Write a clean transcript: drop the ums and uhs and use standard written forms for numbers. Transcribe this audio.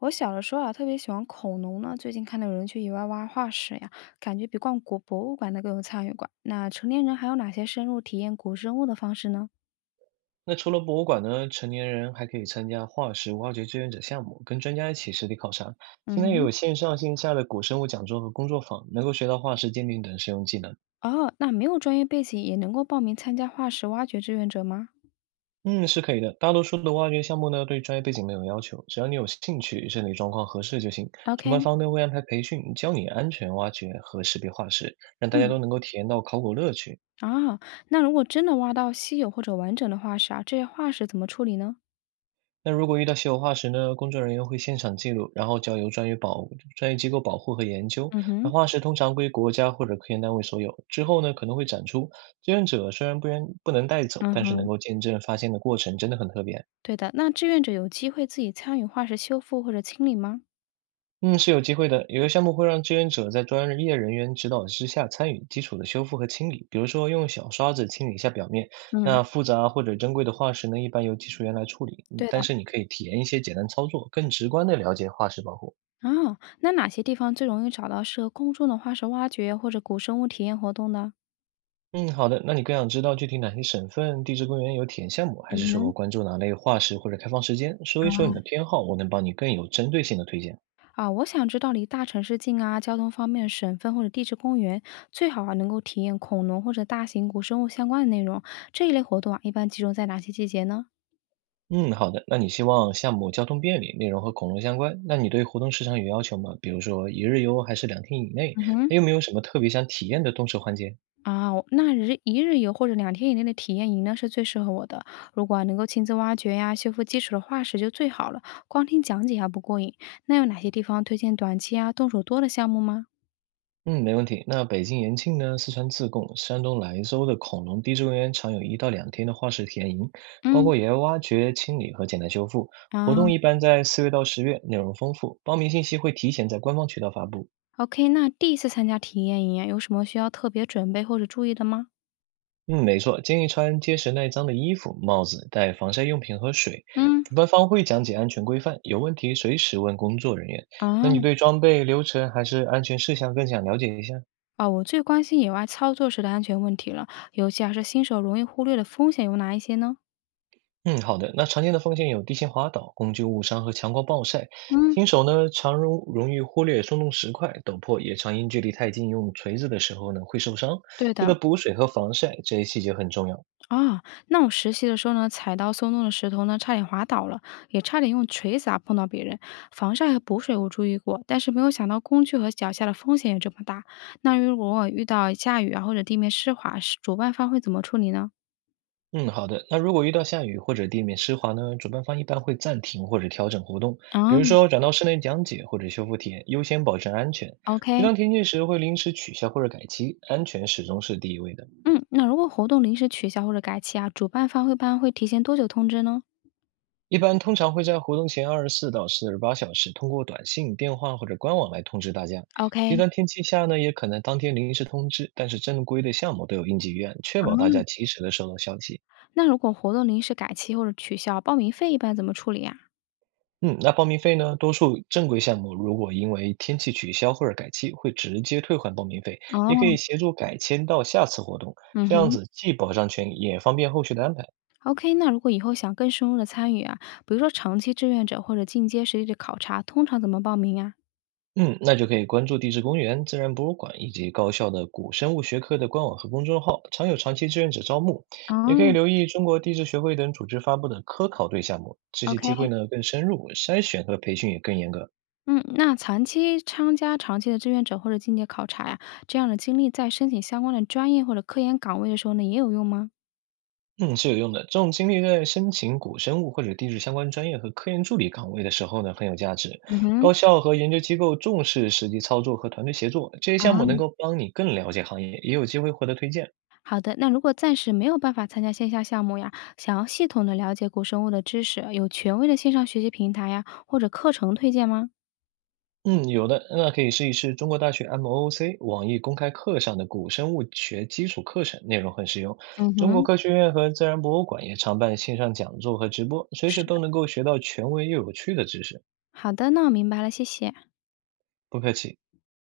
我小的时候啊，特别喜欢恐龙呢。最近看到有人去野外挖化石呀，感觉比逛古博物馆的更有参与感。那成年人还有哪些深入体验古生物的方式呢？那除了博物馆呢，成年人还可以参加化石挖掘志愿者项目，跟专家一起实地考察。嗯现在也有哼。线上线下的古生物讲座和工作坊，能够学到化石鉴定等实用技能。哦，那没有专业背景也能够报名参加化石挖掘志愿者吗嗯，是可以的。大多数的挖掘项目呢，对专业背景没有要求，只要你有兴趣，身体状况合适就行。主办？OK。方呢会安排培训，教你安全挖掘和识别化石，让大家嗯。都能够体验到考古乐趣。啊，那如果真的挖到稀有或者完整的化石啊，这些化石怎么处理呢？那如果遇到稀有化石呢，工作人员会现场记录，然后交由专业机构保护和研究。嗯那哼。化石通常归国家或者科研单位所有，之后呢可能会展出。志愿者虽然不能带走，嗯但是能哼。够见证发现的过程，真的很特别。对的。那志愿者有机会自己参与化石修复或者清理吗？嗯，是有机会的。有的项目会让志愿者在专业人员指导之下参与基础的修复和清理，比如说用小刷子清理一下表面。嗯。那复杂或者珍贵的化石呢，一般由技术员来处理，对但的。是你可以体验一些简单操作，更直观的了解化石保护。哦，那哪些地方最容易找到适合公众的化石挖掘或者古生物体验活动呢？嗯，好的。那你更想知道具体哪些省份地质公园有体验项目，还是嗯说哼。关注哪类化石或者开放时间？说一说啊，你的偏好，我能帮你更有针对性的推荐。我想知道离大城市近啊、交通方便的省份或者地质公园，最好啊能够体验恐龙或者大型古生物相关的内容。这一类活动啊，一般集中在哪些季节呢？嗯，好的。那你希望项目交通便利，内容和恐龙相关？那你对活动时长有要求吗？比如说一日游还是两天以内？嗯哼。还有没有什么特别想体验的动手环节？我一日游或者两天以内的体验营呢，是最适合我的。如果啊能够亲自挖掘呀、修复基础的化石就最好了。光听讲解还不过瘾，那有哪些地方推荐短期啊动手多的项目吗？嗯，没问题。那北京延庆呢，四川自贡、山东莱州的恐龙地质公园常有一到两天的化石田营，包嗯。括野外挖掘、清理和简单修复。活动啊一般在4月到10月，内容丰富，报名信息会提前在官方渠道发布。，OK，那第一次参加体验营啊，有什么需要特别准备或者注意的吗？嗯，没错，建议穿结实耐脏的衣服、帽子，带防晒用品和水。嗯。主办方会讲解安全规范，有问题随时问工作人员。那你啊对装备、流程还是安全事项更想了解一下？我最关心野外操作时的安全问题了，尤其还是新手容易忽略的风险有哪一些呢？嗯，好的。那常见的风险有地形滑倒、工具误伤和强光暴晒。嗯，新手呢，常容易忽略松动石块、陡坡，也常因距离太近用锤子的时候呢会受伤。对记的得补水和防晒，这些细节很重要。啊。那我实习的时候呢，踩到松动的石头呢，差点滑倒了，也差点用锤子啊碰到别人。防晒和补水我注意过，但是没有想到工具和脚下的风险也这么大。那如果我遇到下雨啊或者地面湿滑，是主办方会怎么处理呢？嗯，好的。那如果遇到下雨或者地面湿滑呢，主办方一般会暂停或者调整活动，啊比如说转到室内讲解或者修复体验，优先保证安全。极，OK。端天气时会临时取消或者改期，安全始终是第一位的。嗯。那如果活动临时取消或者改期啊，主办方一般会提前多久通知呢一般通常会在活动前24到48小时，通过短信、电话或者官网来通知大家。极？OK。端天气下呢，也可能当天临时通知，但是正规的项目都有应急预案，确啊？保大家及时的收到消息。那如果活动临时改期或者取消，报名费一般怎么处理啊？嗯，那报名费呢？多数正规项目如果因为天气取消或者改期，会直接退还报名费，也可哦。以协助改签到下次活动，嗯这样哼子既保障权益，也方便后续的安排。，OK，那如果以后想更深入的参与啊，比如说长期志愿者或者进阶实地的考察，通常怎么报名啊嗯，那就可以关注地质公园、自然博物馆以及高校的古生物学科的官网和公众号，常有长期志愿者招募。也可以哦，留意中国地质学会等组织发布的科考队项目，这些机？OK。会呢更深入，筛选和培训也更严格。嗯，那长期参加长期的志愿者或者进阶考察呀、这样的经历在申请相关的专业或者科研岗位的时候呢，也有用吗？嗯，是有用的。这种经历在申请古生物或者地质相关专业和科研助理岗位的时候呢，很有价值。嗯哼。高校和研究机构重视实际操作和团队协作，这些项目能够帮你更了解行业，也有机会获得推荐。好的，那如果暂时没有办法参加线下项目呀，想要系统的了解古生物的知识，有权威的线上学习平台呀，或者课程推荐吗？嗯，有的，那可以试一试中国大学 MOOC 网易公开课上的古生物学基础课程，内容很实用。嗯中国哼。科学院和自然博物馆也常办线上讲座和直播，随时是都的。能够学到权威又有趣的知识。好的，那我明白了，谢谢。不客气。